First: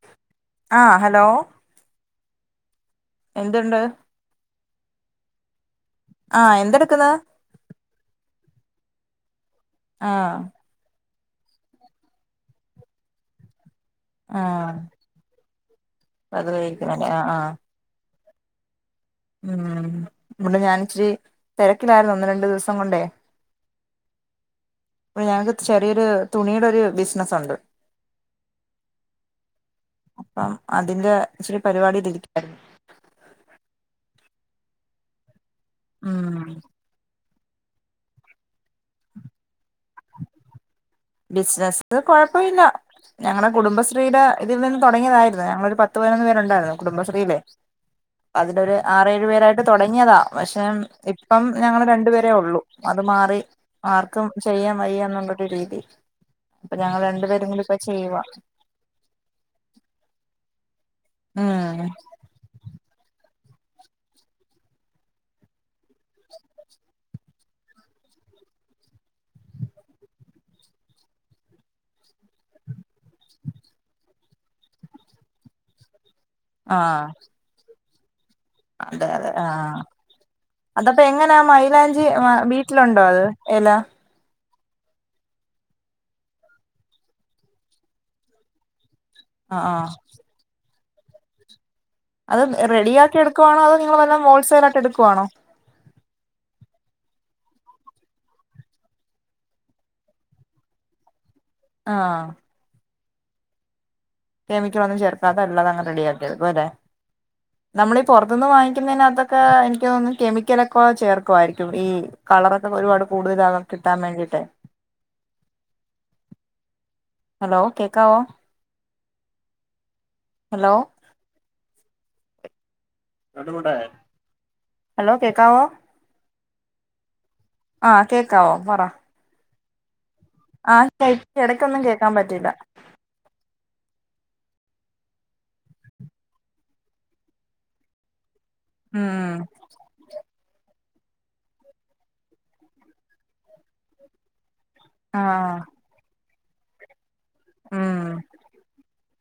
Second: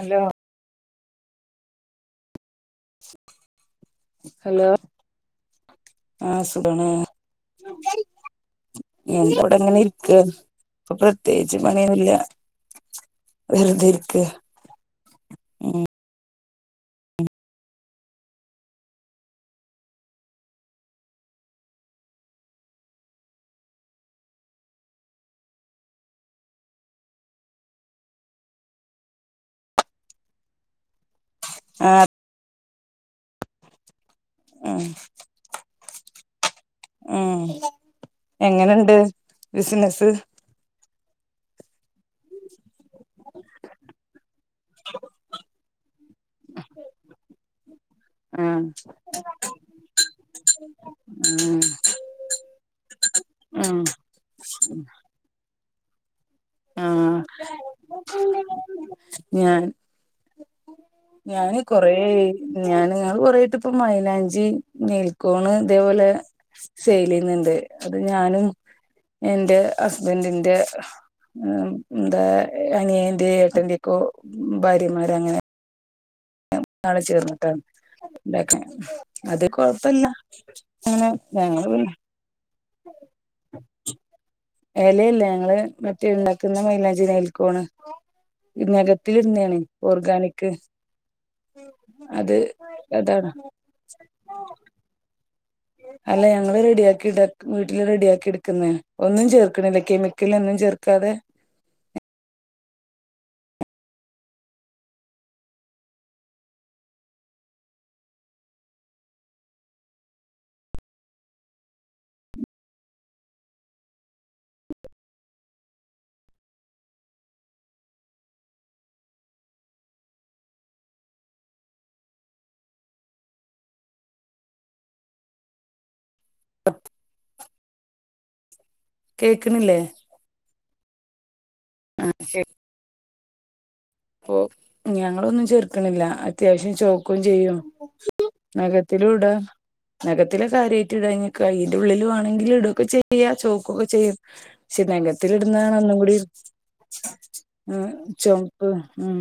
Hello ആഹ് hello എന്തുണ്ട് hello ആഹ് സുഖണ എന്തവിടെ എങ്ങനെ ഇക്ക് ആഹ് ഇപ്പൊ പ്രത്യേകിച്ച് പണിയൊന്നുല്ല വെറുതെരിക്ക ആഹ് വേറുതെ ഇരിക്കുവാല്ലേ ആഹ് ആഹ് ഉം ഇവിടെ ഞാൻ ഇച്ചിരി തിരക്കിലായിരുന്നു ഒന്ന് രണ്ടു ദിവസം കൊണ്ടേ ഇ ഞങ്ങക്ക് ചെറിയൊരു തുണിയുടെ ഒരു ബിസിനസ്സ ഉണ്ട് അപ്പം അതിന്റെ ഇച്ചരി പരിപാടിയിലിരിക്കുവായിരുന്നു ആഹ് ഉം ഉം എങ്ങനെ ഉണ്ട് ബിസിനസ്സ് ബിസിനസ് കൊഴപ്പമില്ല ഞങ്ങളുടെ കുടുംബശ്രീയുടെ ഇതിൽ നിന്ന് തുടങ്ങിയതായിരുന്നു ഞങ്ങള ഒരു പത്ത് പതിനൊന്ന് പേരുണ്ടായിരുന്നു കുടുംബശ്രീയിലെ ഉം അതിലൊരു ആറേഴു പേരായിട്ട് തുടങ്ങിയതാ പക്ഷെ ഇപ്പം ഉം ഞങ്ങള് രണ്ടു പേരേ ഉള്ളൂ അത് മാറി ഉം ആർക്കും ചെയ്യാൻ വയ്യ എന്നുള്ളൊരു രീതി അപ്പൊ ഞങ്ങൾ ആഹ് രണ്ടു പേരും കൂടി ഇപ്പ ചെയ്യുവ ഞാൻ ഞൻ ഉം കൊറെ ഞാൻ ഞങ്ങള് കൊറായിട്ട് ഇപ്പ മൈലാഞ്ചി നെൽക്കോണ് ഇതേപോലെ സെൽ ചെയുന്നുണ്ട് അത് ഞാനും എന്റെ ഹസ്ബന്റിന്റെ ഉം എന്താ അനിയന്റെ ഏട്ടന്റെക്കോ ഭാര്യമാരങ്ങനെ നാണ് ആഹ് ചേർന്നിട്ട അതെ അതെ ആഹ് അതപ്പോ അങ്ങനെ എങ്ങനാ ഞങ്ങള് പിന്നെ മൈയിലാഞ്ചി വീട്ടിലുണ്ടോ അത് ഇല ഇലയില്ല ഞങ്ങള് മറ്റേ ഉണ്ടാക്കുന്ന മയിലാഞ്ചി നേൽകോണ് ഈ നഖ ത്തിടുന്നെയണ് ആഹ് ആഹ് ഓർഗാനിക് അത് റെഡിയാക്കി അതാണ് എടുക്കുണോ അത നിങ്ങൾ വല്ല ഹോൾസെൽ ആയിട്ട് എടുക്കവാണോ. അല്ല ഞങ്ങള്ൾ റെഡിയാക്കി വീട്ടില് റെഡിയ ആാക്കി എടുക്കുന്ന. ഒന്നും ചേർക്ക്ണ്ല് കെമിക്ക മിക്കൽ ഒന്നും ചേർക്കാതെ ആഹ് കെമിക്കൽ ഒും ചർക്കാതെ ഇളത് അങ് റെഡിയാക്കിയടുകും അല്ലെ. നമ്മളീഈ പുൊറത്തുന്ന് വാങ്ങിക്കുന്നതിനകത്തൊക്കെ എനിക്ക് തോന്നുന്നു കെമിക്കലൊക്കെ ചേർക്കുായിരിക്കും ഈ കളറൊക്കെ ഒരുപാട് കൂടുതലാകൻ കിട്ടാൻ വേണ്ടിട്ട്. ഹലോ കേക്കാവോ ഹലോ? ഹലോ കേക്കാവോ? അ [unintelligible] ആഹ കേക്കാവോ പറോ കേൾക്കണില്ലേ ആ ച ഇടക്കൊന്നും ആ കേൾക്കാൻ പറ്റില്ല. അപ്പൊ ഞങ്ങളൊന്നും ചേർക്കണില്ല അത്യാവശ്യം ചോക്കയും ചെയ്യും നഖത്തിലൂം ഇട ഉം നഖത്തിലെ കാര്യമായിട്ട് ഇടാഞ്ഞ ക അയിന്റെറെ ഉള്ളിൽ വണെങ്കിലൽ ഇടൊക്കെ ചെയ്യ ചോക്കുകൊക്കെ ചെയ്യും പക്ഷെ നഖത്തിൽ ആഹ് ഇടുന്നാണ് ഒന്നും കൂടി ഏ ഉം ചോ ഉം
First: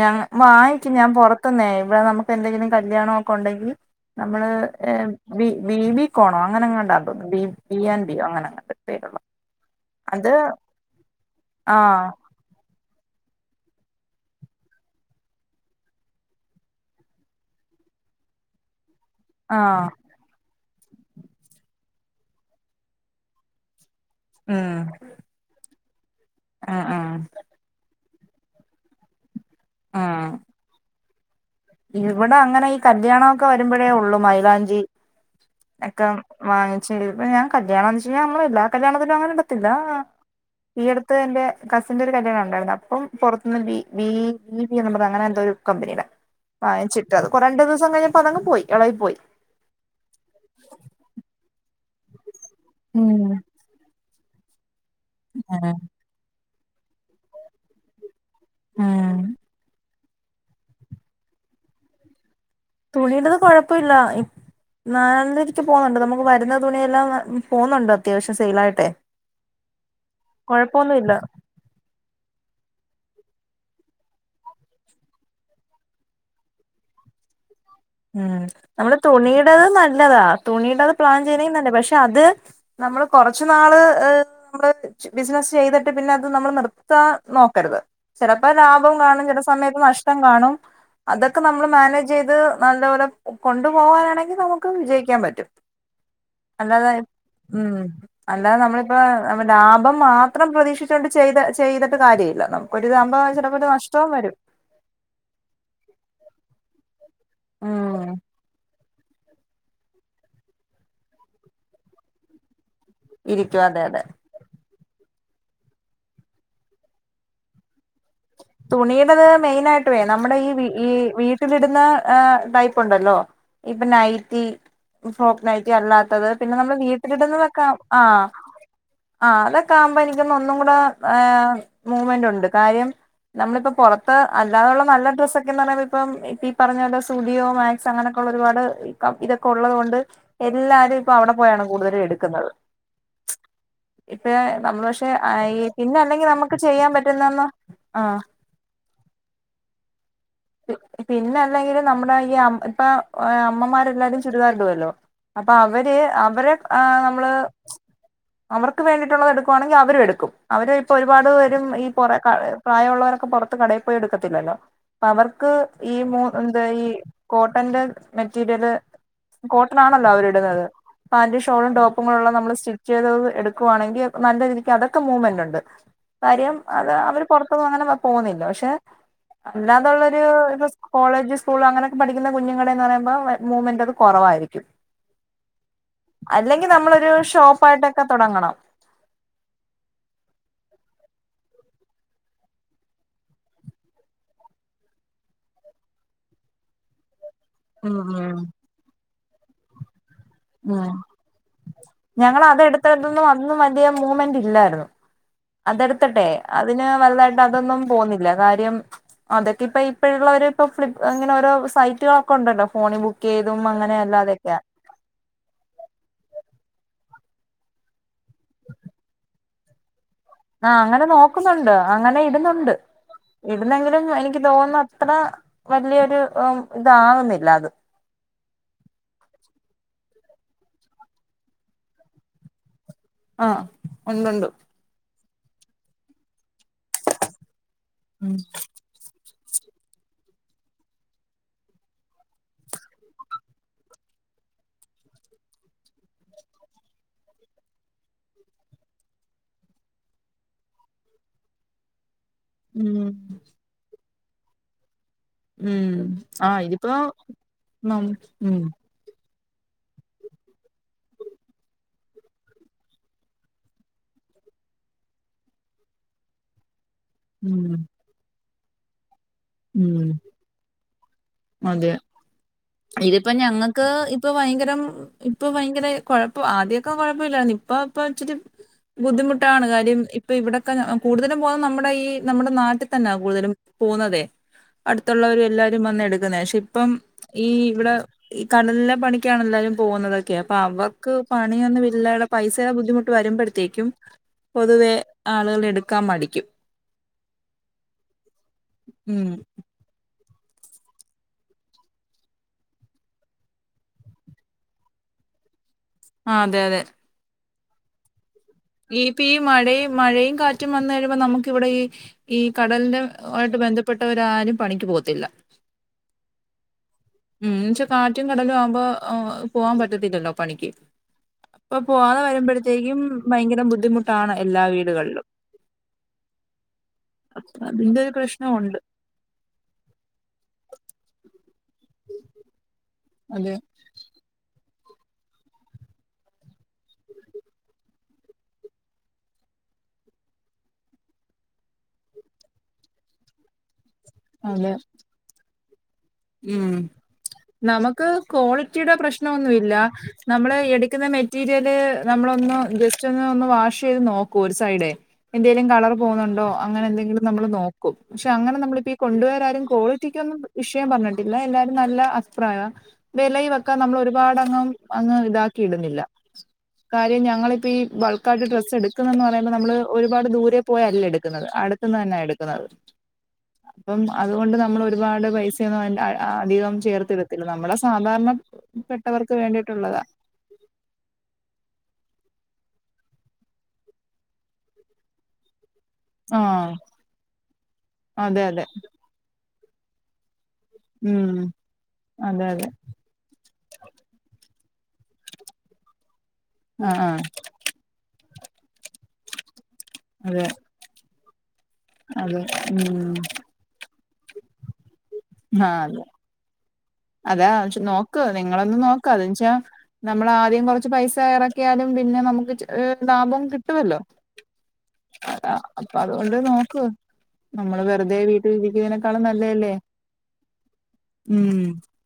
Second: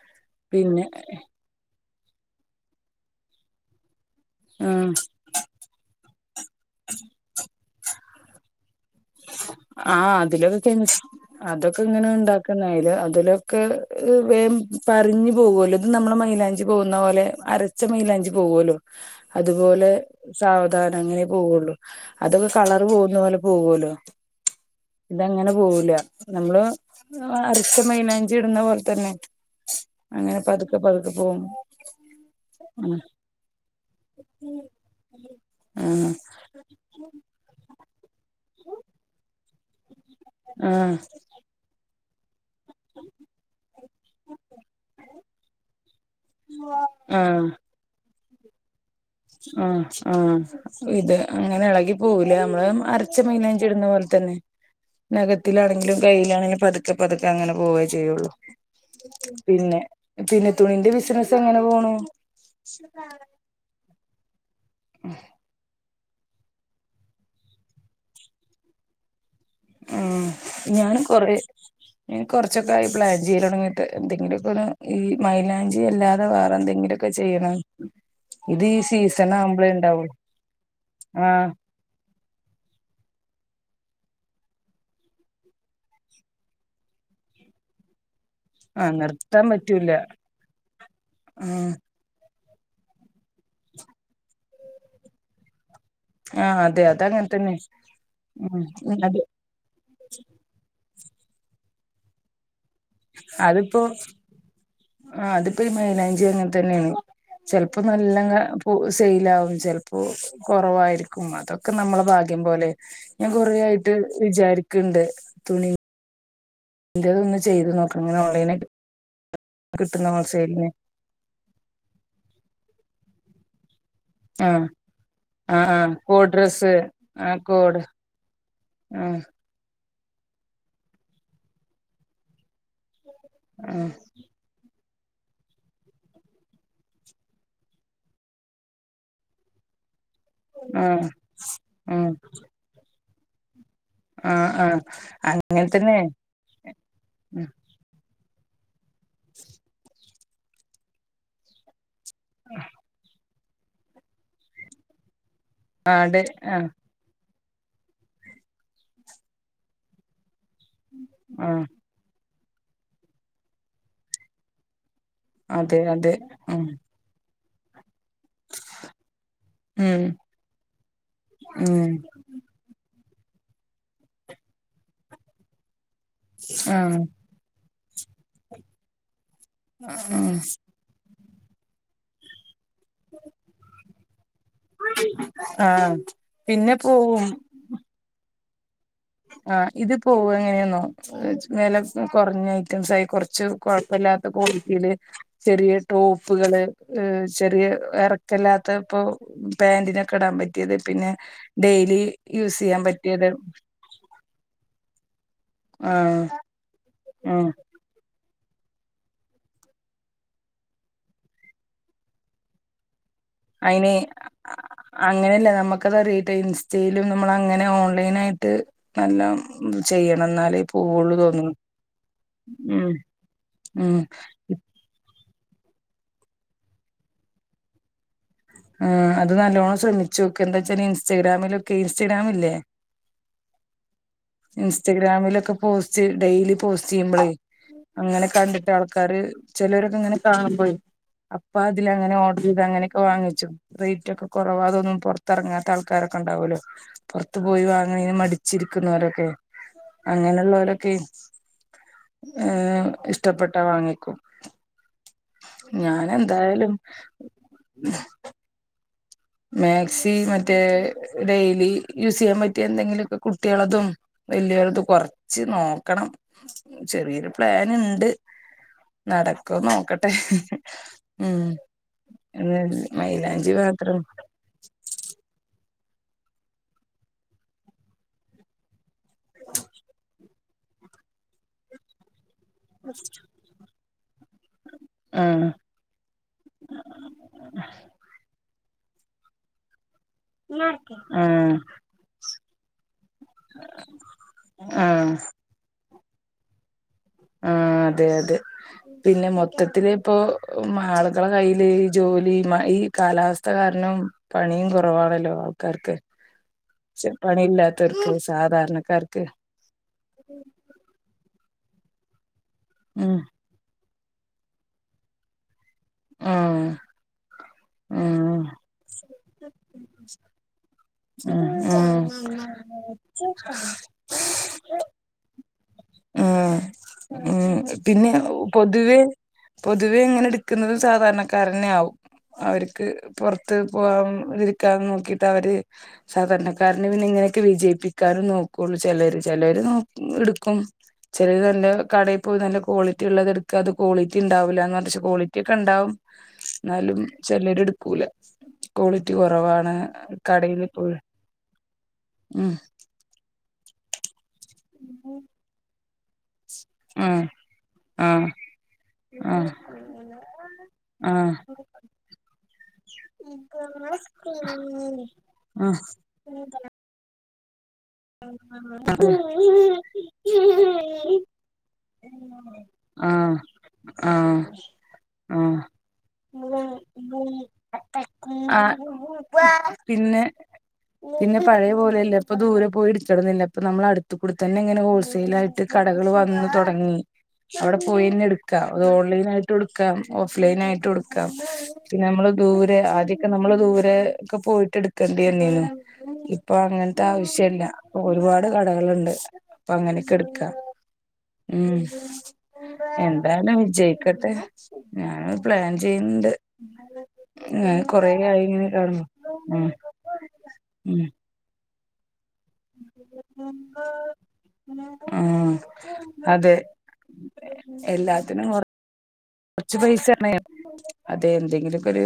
ഞാൻ പിന്നെ വാങ്ങിക്കും ഞാൻ പുറത്തുന്ന് ഇവിടെ നമുക്ക് എന്തെങ്കിലും കല്യാണണം ഒക്കെ ഉണ്ടെങ്കിൽ. നമ്മള് ഉം ബ ബി കോണോ അങ്ങനെ അങ്ങണ്ടാ ബി ബ് ആൻ് ബിയോ അങ്ങനെ അങ്ങണ്ട്. ആഹ അതിലൊക്ക കമി അതൊക്കെ ഇങ്ങനെ ആഹ് ഉണ്ടാക്ക ും അതിലൊക്കെ വ പറഞ്ഞു പോകുമല്ലോ ഇത് നമ്മളെ മൈയിലാഞ്ചി പോകുന്ന പോലെ അര അരച്ച മൈയില അഞ്ച് പോകുല്ലോ അത്പോലെ ആഹ് അതുപോലെ സാവധാനം അങ്ങനെ പോവുള്ളു. അതൊക്കെ കളർ പോകുന്ന പോലെ പോകല്ലോ? ഉം ഇതങങ്ങനെ പോവുല നമ്മള് ഉം ഉം അരച്ച മൈലാഞ്ചി ച് ഇടുന്ന പോലെ തന്നെ ഉം അങ്ങനെ പതുക്കെ പതുക്കെ പോകും. ഇവിടെ അങ്ങനെ ഈ ആഹ് കല്യാണം ഒക്കെ വരുമ്പോഴേ ഉള്ളു മൈലാഞ്ചി ഒക്കെ ആഹ് വാങ്ങിച്ചേ ഇപ്പ ഞാൻ കല്യാണ വെ വങ്ങിച്ച് ഞൻ കല്യാണം ആണിച് നമ്മ എല്ലാ കല്യാണത്തിലനും അങ്ങനെടുത്തില്ല. ഈ ആഹ് അടുത്ത് എൻ്റെ കസിന്റെ ഒരു കല്യാമാണ് ഉണ്ടായിരുന്നത് അപ്പം പുറത്തുനിന്ന്ന്ന് ബി ബിപറഞ്ഞ അങ്ങനെ എന്തോ ഒരും വാ ചിട്ട അ കുറ രണ്ട് ദിവസം കഴഞ്ഞപ്പോ അതങ് പോയി ഇളവിൽ പോയി. ആ ആ ഇത് അങ്ങനെ ഇളകി പോവല നമ്മള് ഉം അരച്ച മൈനഞ്ചി ഇടുന്ന പോലെ തന്നെ നഖത്തിലാണെങ്കിലും കയ്യിലാണെങ്കിലും പതുക്കെ പതുക്കെ അങ്ങനെ പോവയേ ചെയ്യുള്ളൂ. ഉം പിന്നെ പിന്നെ തുണിന്റെ ബിസിനസ് എങ്ങനെ പോണു. തുണിയടത് കുഴപ്പമില്ല നാലക്ക് പോകുന്നുണ്ട് നമുക്ക് വരുന്നത് തുണിയെല്ലാം പോന്നുണ്ട് അത്യാവശ്യം സെയിൽായിട്ടെ. ഉ ഞാനും കൊറ [inaudible] [inaudible] ഇ കുറച്ചൊക്കെ പ്ലാൻ ചെയി തുടങ്ങിട്ട് എന്തെങ്കിലൊക്ക ഒ ഈ മൈാഞ്ചി അല്ലാതെ വേറെ എന്തെങ്കിലൊക്കെ ഒക്കെ ചെയ്യണം ഉം ഇത് ഈ നമ്മള് സീസൺ തുണിയടത് ആവുമ്പോളേ ഉണ്ടാവുള്ളൂ നല്ലതാ തുണിയടത് പ്ലാൻ ആഹ് ചെയ്യണെങ്കിൽ നല്ലേ പക്ഷെ അത്. നമ്മള് കൊറച്ചു നാള് ഹ നമ്മള് ബിസിനസ്സ് ചെയ്തിട്ട് പിന്നെ അത് നമ്മൾ നിർത്താ നോക്കരുത്. ചിലപ്പോ ആഹ് ലാഭം കാണും ചില നിർത്താൻ സമയത്ത് പറ്റൂല നഷ്ടം കാണും അതൊക്കെ നമ്മള് ഉം മാനേജ് ചെയ്ത്. നല്ലപോലെ കൊണ്ടു പോകാനാണെങ്കി നമുക്ക് വിജയിക്കാൻ പറ്റും ആഹ് അതെ അല്ലാതെ അത് അങ്ങനെ തന്നെ ഉം അല്ലാതെ ഉം നമ്മളിപ്പോ അത് ലാഭം മാത്രം പ്രതീക്ഷിച്ചുകൊണ്ട് ചെയ്ത ചെയ്തിട്ട് കാര്യല്ലല്ലോ ഒരു സംഭവം ചെലപ്പൊരു നഷ്ടവും വരും ആ അതിപ്പോ ഈ മെയ്ലാഞ്ചി അങ്ങൻത്തെന്നെണ് ചെൽപ്പോ ഉം നല്ലങ്ങ പ്പൊ സെയിലാവും ചെൽപ്പോ കൊറവായിരിക്കും അതൊക്കെ നമ്മളെ ഭാഗ്യം പോലെ ഞാൻ കൊറേ ഇരിക്കും അതെ അതെ ആയിട്ട് വിചാരിക്ക്ണ്ട് തുണി ന്റതൊന്ന് ചെയ്ത് നോ തുണിടത് മെയിനായിട്ടുവേ കിട്ടുന്ന നമ്മുടെ ഈ ഹോൾസെയിലിന് ഈ വീ ട്ട്ല്ട്ന്ന എ ടൈപ്പുണ്ടല്ലോ ഇപ്പൊ നൈ റ്റി ആഹ് ഫോക്ക് ആഹ് നൈറ്റി ആഹ് അല്ലാത്തത് കോഡ് പിന്നെ ഡ്രസ്സ് നമ്മള് ആഹ് വീട്ടിലിട്ന്നൊക്കെ കോഡ് ആഹ് ആഹ് അതൊക്കാവുമ്പൊ എനിക്കൊന്നൊന്നും കൂടെ മൂവ്മെന്റുണ്ട് കാര്യം നമ്മളിപ്പോ ആഹ് പൊറ ഇപ്പൊ അല്ലാതുള്ള നല്ല ഡ്രസ്സൊക്കെന്ന് പറയ്മ്പൊ ഇപ്പം ഇപ്പീ പറഞ്ഞ പോലെ സുഡിയോ മാക്സ് അങ്ങനെയൊക്കെള്ള ഒരുപാട് കം ഇതൊക്കെ ഒള്ളത് കൊണ്ട് എല്ലാരും ആഹ് ഇപ്പൊ അവടെ പോയാണ് കൂടുതലും എടുക്കുന്നത് ആഹ് ഇപ്പെ ആഹ് ആഹ് നമ്മൾ പക്ഷെ അയ് അങ്ങനെ തന്നെ പിന്നെ അല്ലെങ്കി നമ്മക്ക് ചെയ്യാൻ പറ്റുന്നന്ന് ആഹ് ആഹ് പിന്നെ അല്ലെങ്കിലും നമ്മുടെ ഈ അമ് ഇപ്പെ അമ്മമാരെല്ലാരും ചുരിദാർടുവല്ലോ അപ്പവര് അതെ അവരെ ആഹ് എ നമ്മള് അവർക്ക് വേണ്ടിട്ടുള്ളത് എടുക്കുവാണെങ്കി അവരും എടുക്കും അവര് ഇപ്പൊ ഒരുപാട് ആഹ് പേരും ഈ കൊറേ ക പ്രായമുള്ളവരൊക്കെ പൊറത്ത് കടേ പോയി എടുക്കത്തില്ലല്ലോ പ്പവർക്ക് അതെ ഈ അതെ മു എന്താ ഉം ഈ കോട്ടന്റെ മെറ്റീരിയല് ഉം കോട്ടനാണല്ലോ അവരിടുന്നത് പാന്റും ഷോളും ഉം ടോപ്പും കൂടൊള്ള നമ്മള് സ്റ്റി ച്ചെയ്തത് എടുക്കുവാണെങ്കി നല്ല രീതിക്ക് അതൊക്കെ മൂവ്മെന്റുണ്ട് കാര്യം അത് ആഹ് അവര് പൊർത്തൊന്നും അങ്ങനെ പോന്നില്ല പക്ഷെ അല്ലാതുള്ളൊരു ആഹ് ഇപ്പൊ സ് കോളേജ് സ്കൂള് അങ്ങനെയൊക്കെ പഠിക്കുന്ന കുഞ്ഞുങ്ങടെന്ന് പറയുമ്പോ മൂവ്മെന്റത് കൊറവായിരിക്കും ആഹ് അല്ലെങ്കി പിന്നെ നമ്മളൊരു പോവും ഷോപ്പായിട്ടൊക്കെ തൊടങ്ങണം ആഹ് ഇത് പോവ എങ്ങനെന്നോ വെല കൊർഞ്ഞയ്റ്റംസായി കൊർച്ച് കൊഴപ്പില്ലാത്ത ക്വാളിറ്റില് ചെറിയ ടോപ്പുകള് ചെറിയ ഉം ഉം എറക്കല്ലാത്തത് പ്പോ പാന്റിനൊക്കെടാൻ പറ്റി റ്റ്യേത് ഉം പിന്നെ ഡെയ്ലി യൂസെയ്യാൻ പറ്റ്യേത് മൂവ്മെന്റ്ല്ലാര്ന്നു ആഹ് അതെട്ത്ത്ട്ടെ അതിന് വല്ലതായിട്ട് ഉം അതൊന്നും പോന്നി ല്ല കാര്യം അതെ ഇപ്പ ഇപ്പഴ്ള്ളോര് ഇപ്പ ഫ്ലിപ്പ് ങ്ങനെ ഓരോ സൈറ്റുകളൊക്കെ ഒണ്ടല്ലോ ഫോണി ബുക്ക് ചെയ്തും അയ്ന് അങ്ങനെ അല്ലാതൊക്കെയാ അങ്ങനല്ല നമ്മക്കത് റീട്ടെൽ ഇൻസ്റ്റെലും നമ്മളങ്ങനെ ഓൺലൈനായിട്ട് നല്ലം ചെയ്യണം ന്നാൽ ആഹ് അങ്ങനെ നോക്കുന്നുണ്ട് അങ്ങനെ ഇടുന്നുണ്ട് ഉം ഉം ഇടുന്നെങ്കിലും എനിക്ക് തോന്നത്ര വല്യോരു ഇതാകുന്നില്ല അത് ആഹ് അത് നല്ലോണം ശ്രമിച്ചോക്ക് എന്താച്ചാൽ ഇൻസ്റ്റാഗ്രാമിലൊക്കെ ഇൻസ്റ്റഗാമില്ലേ ആഹ് ഉണ്ട്ണ്ട് ഇൻസ്റ്റാഗ്രാമിലൊക്കെ പോസ്റ്റ് ഡെയ്ലി പോസ്റ്റെയ്യുബ്ലെ അങ്ങനെ ഉം കണ്ടിട്ട് ആൾ ക്കാര് ചെലോരൊക്കെങ്ങനെ കാണുമ്പേ അപ്പാതില് അങ്ങനെ ഓർഡറെയ്ത് അങ്ങനെക്കെ വാങ്ങി ച്ചു റെയ്റ്റൊക്കെ കൊറവാ അതൊന്നും പൊർത്തെറങ്ങാത്ത ആൾക്കാരൊക്കെ ണ്ടാവല്ലോ പൊറത്ത് പോയി വാങ്ങാന് മടിച്ചിരിക്കുന്നോരൊക്കെ അങ്ങനൊള്ളോരൊക്കെ ഏഹ് ഉം ഇഷ്ടപ്പെട്ടാ വാങ്ങിക്കും ഉം ഞാൻ ആഹ് എന്തായാലും ഇതിപ്പോ നം ഉം മാക്സി മറ്റേ ഡെയിലി യൂസ് ചെയ്യാൻ പറ്റിയെന്തെങ്കിലൊക്കെ കുട്ടികളതും വല്യോലത് കൊറച്ച് നോക്കണം ചെറിയൊരു ഉം പ്ലാന്ണ്ട് നടക് ക്കോ ഉം നോക്കട്ടെ ഉം അതെ ഇല്ലേ മൈലാഞ്ചി മാത്രം ഇപ്പ ഭയങ്കരം ഇപ്പം ഭയങ്കര കൊഴപ്പാ ആദ്യൊക്കെ കൊഴപ്പില്ലാരുന്നു ഇപ്പൊ ഇപ്പൊ ഇച്ചിരി ബുദ്ധിമുട്ടാണ് കാര്യം ഇപ്പം ഇവിടെക്കെ ഞാ കൂടുതലും പോകുന്ന നമ്മടെ ഈ നമ്മടെ നാട്ടിത്തന്നാ കൂടുതലും പോകുന്നതേ അടുത്തുള്ളവരും ആഹ് എല്ലാരും വന്ന് എടുക്കുന്നെയാ പക്ഷെ ഇപ്പം ഈ ഇവിടെ ഈ കടലിലെ പണിക്കാണെല്ലാരും പോകുന്നത് ക്കെ അപ്പം അവർക്ക് ആഹ് പണിയൊന്നും ഇല്ലാതെ പൈസേടെ ബുദ്ധിമുട്ട് വരുമ്പഴത്തേക്കും പൊതുവേ ആഹ് ആളുകളെടുക്കാൻ മടിക്കും ആഹ് അതെ അതെ പിന്നെ ഉം മൊത് ത്തത്തിലിപ്പോ മാള്കളെ കൈയില് ഈ ജോലി മാ ഈ കാലാവസ്ഥ കാരണം പണീം കൊറവാണല്ലോ ആൾക്കാർക്ക് ആഹ് അതെ അതെ ച്ചെ പണിയില്ലാത്തവർക്കിത് സാധാ ഈപ്പീ മഴയും മഴയും കാറ്റും വന്ന് കഴിയുമ്പോ നമുക്കിവിടെ ഈ ഈ കടലിന്റെ ഉം ഓ ട് ബന്ധപ്പെട്ടവരാരും പണിക്ക് പോകത്തില്ല ആഹ് ഉം എന്ന്ച്ചാ കാറ്റും ആഹ് കടലും ആവുമ്പോ ആഹ് പോകാൻ പറ്റത്തില്ലല്ലോ പണിക്ക് ആഹ് അപ്പൊ ആഹ് പോവാതെ വരുമ്പോഴത്തേക്കും ഭയങ്കര ബുദ്ധിമുട്ടാണ് എല്ലാ വീടുകൾലും ഉം ഉം അതിന്റെ പിന്നെ ഒരു പ്രശ്നമുണ്ട് പൊതുവേ പൊതുവേ അങ്ങനെടുക്കുന്നത് സാധാരണക്കാരന്നെ ആവും അവര്ക്ക് അതെ പൊറത്ത് പോവാതിരിക്കാൻ നോക്കിട്ടവര് സാധാരണക്കാരനെ പിന്നെ ഇങ്ങനെയൊക്കെ വിജയിപ്പിക്കാനും നോക്കുള്ളു ചെലര് ചെലര് നോ എടുക്കും ചെലരെന്താ കടേ പോയി നല്ല ക്വാളിറ്റി ഉള്ളത് എടുക്കാതെ ക്വാളിറ്റി അതെ ഇണ്ടാവൂല്ലാന്ന് പറഞ്ഞു പക്ഷെ ക്വാളി റ്റിക്കണ്ടാവും ഉം നമുക്ക് ക്വാളിറ്റീടെ ക്വാളിറ്റി പ്രശ്നവൊന്നും ഇല്ല കുറവാണ് നമ്മള് കടയില് പോയി എടുക്ക്ന്ന മെറ്റീരിയല് ഉം നമ്മളൊന്ന് ജസ് റ്റൊന്ന് ഒന്ന് വാഷ് ചെയ്ത് നോക്കും ഒരു സൈഡേ എന്തേലും കളറ് പോന്നൊണ്ടോ ആഹ് അങ്ങനെന്തെങ്കിലും നമ്മള് നോക്കും ആഹ് പക്ഷെ അങ്ങനെ നമ്മളിപ്പീ കൊണ്ട് ആഹ് പോയവരാരും ക്വാളിറ്റിക്കൊന്നും ഇഷ് ആഹ് പറഞ്ഞിട്ടില്ല എല്ലാരും നല്ല അഭിപ്രായാ വെലയുവക്കെ നമ്മളൊരുപാടങ്ങും അങ്ങ് ഇതാക്കി ആഹ് ഇടുന്നില്ല കാര്യം ഞങ്ങളിപ്പീ ബൾക്കായിട്ട് ഡ്രസ്സ് എടുക്കുന്നന്ന് പറയുമ്പ നമ്മള് ഒരുപാട് ദൂരേ പോയല്ല എടുക്കുന്നത് അടുത്ത്ന്ന് തന്നാ എടുക്കുന്നത് ആഹ് അപ്പം ആഹ് അതുകൊണ്ട് നമ്മൾ ഒരുപാട് ആഹ് പൈസയൊന്നും അധികം ചേർത്തിടത്തില്ല നമ്മളെ സാധാരണ പെട്ടവർക്ക് ആഹ് വേണ്ടിയിട്ടുള്ളതാ പിന്നെ പിന്നെ പഴയ പോലല്ല ഇപ്പൊ ദൂരെ പോയെടുക്കണന്നില്ല്പ്പ നമ്മള് അടുത്ത്ക്കൂടെ തന്നെ ഇങ്ങനെ ഹോൾസെയിലായിട്ട് കടകള് വന്ന് ആഹ് തൊടങ്ങി അവിടെ പോയന്നെ അതെ എടുക്ക്വാ അതെ അത് ഹോ ഓൺലൈനായിട്ടും എടുക്കാം ഓഫ്‌ലൈനായിട്ടും എടുക്കാം ഉം പിന്നെ നമ്മള് അതെ അതെ ദൂരേ ആ ക്കെ നമ്മള് ദൂരെ ഒക്കെ പോയിട്ട് എടുക്കേണ്ടി വന്നീനു ഇപ്പൊ ആഹ് അങ്ങനത്തെ ആഹ് ആവശ്യല്ല ഒരുപാട് കടകള്ണ്ട് ഇപ്പൊ അങ്ങനെക്കെ അതെ എടുക്കാം ഉം അതെ ഉം എന്താലും വിജയിക്കട്ടെ ഞങ്ങള് പ്ലാൻ ആഹ് ചെയ്യുന്ന്ണ്ട് പിന്നെല്ല് അതാ ച്ച് നോക്ക് നിങ്ങളെന്ന നോക്ക് അത്ൻച്ചാ ഉം നമ്മള് ആദ്യം കാെറച്ച് ഉം പൈസ എറ ക്കിയാലും പിന്നെ നമുക്ക് ലാഭം കിട്ടുവല്ലോ ഉം അതാ അപ്പൊ അതുകൊണ്ട് അതെ നോക്ക് നമ്മള് വെറുതെ വീട്ടിൽ ഇരിക്കിന്നയ്നെ കാ കാെർച്ച് പൈസ എന്നേൽ അതെ ഉം എന്തെങ്കിലൊക്കെ ഒരു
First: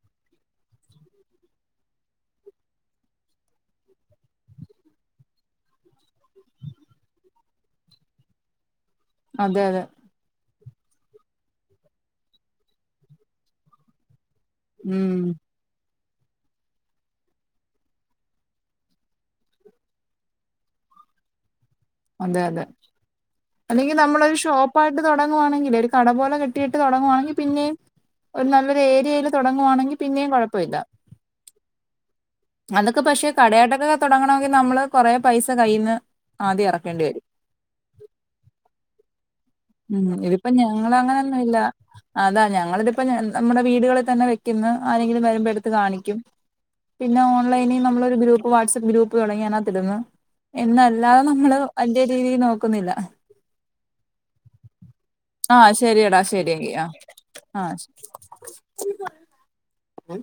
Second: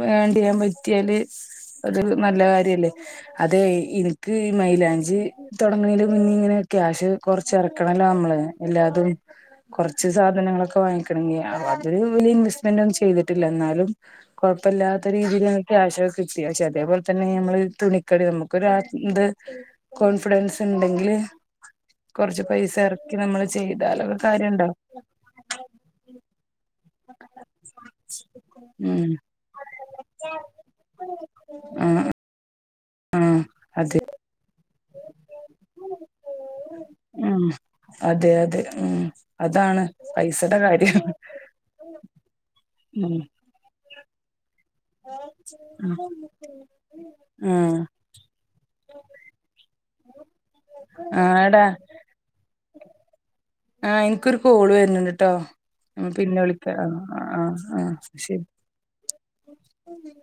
വേണ്ടിയ്യാൻ പറ്റ്യാല് അത് ഒരു നല്ല കാര്യല്ലേ അതെ ഇ ഇൻക്ക് ഈ മൈലാഞ്ചി തൊടങ്ങ്ണീന്റെ മുന്ന്ഇങ്ങനെ ക്യാഷ് കൊർച്ച് എറക്കണല്ലോ നമ്മള് എല്ലാതും അതെ അതെ കൊർച്ച് സാധനങ്ങളൊക്ക വാങ്ങിക്കണങ്കി അ അത് വല്യ ഇൻവെസ്റ്റ്മെന്റ് ഒന്നും ചെയ്തിട്ടില്ല എന്നാലും കാെഴപ്പല്ലാത്ത ഉം രീതിയിലാ ക്യാഷ് കിട്ടിയ പക്ഷെ അതേപോൽതന്നെ നമ്മള് തുണിക്കടി നമുക്കൊരാ ന്ത് കോൺഫിഡൻസ് ഇണ്ടെങ്കില് അതെ കാെർച്ച് അതെ പൈസ എറക്കി നമ്മള് ചെയ്താലൊക്കെ കാര്യണ്ടാവും ണം വാണെങ്കില് ഒര് കടപോലെ കെട്ടിയിട്ട് താെടങ്ങുവാണെങ്കി പിന്നെയും ഒരു നല്ലൊരു ഉം ഏരിയേല് തുടങ്ങവാണെങ്കി പിന്നെയും കുഴപ്പവില്ല ആഹ് അതൊക്കെ പക്ഷെ ആഹ് കടയാട്ടക്കൊക്കെ അതെ തൊടങ്ങണോങ്കി നമ്മള് കൊറെ പൈസ കയ്യിന്ന് ആദ്യം എറക്കേണ്ടി വരും ഉം അതെ അതെ ഉം അതാണ് ഉം ഇതിപ്പ പൈസടെ ഞങ്ങള് കാര്യം അങ്ങന്നൊന്നുല്ല അതാ ഞങ്ങളിതിപ്പ ന ഉം നമ്മുടെ വീടുകളി തന്നെ വെക്കുന്ന് ആരെങ്കിലും വരുമ്പോ എടുത്ത് കാണിക്കും പിന്നെ ഓൺലൈനീ നമ്മള ഒരു ഗ്രൂപ്പ് വാട്സ്ആപ്പ് ഗ്രൂപ്പ് തുടങ്ങിയാനകത്തിട്ന്ന് എന്നല്ലാതെ ആഹ് നമ്മള് ആടാ അയ്ന്റെ രീതീൽ നോക്കുന്നില്ല ആഹ് ഇൻക്കൊരു കോള് വര്ന്ണ്ട് ട്ടോ ആഹ് ശരിയടാ പിന്നെ വിളിക്കാ ശരിയെങ്കി ആഹ് ആഹ് ആഹ് ശരി [unintelligible] അപ്പം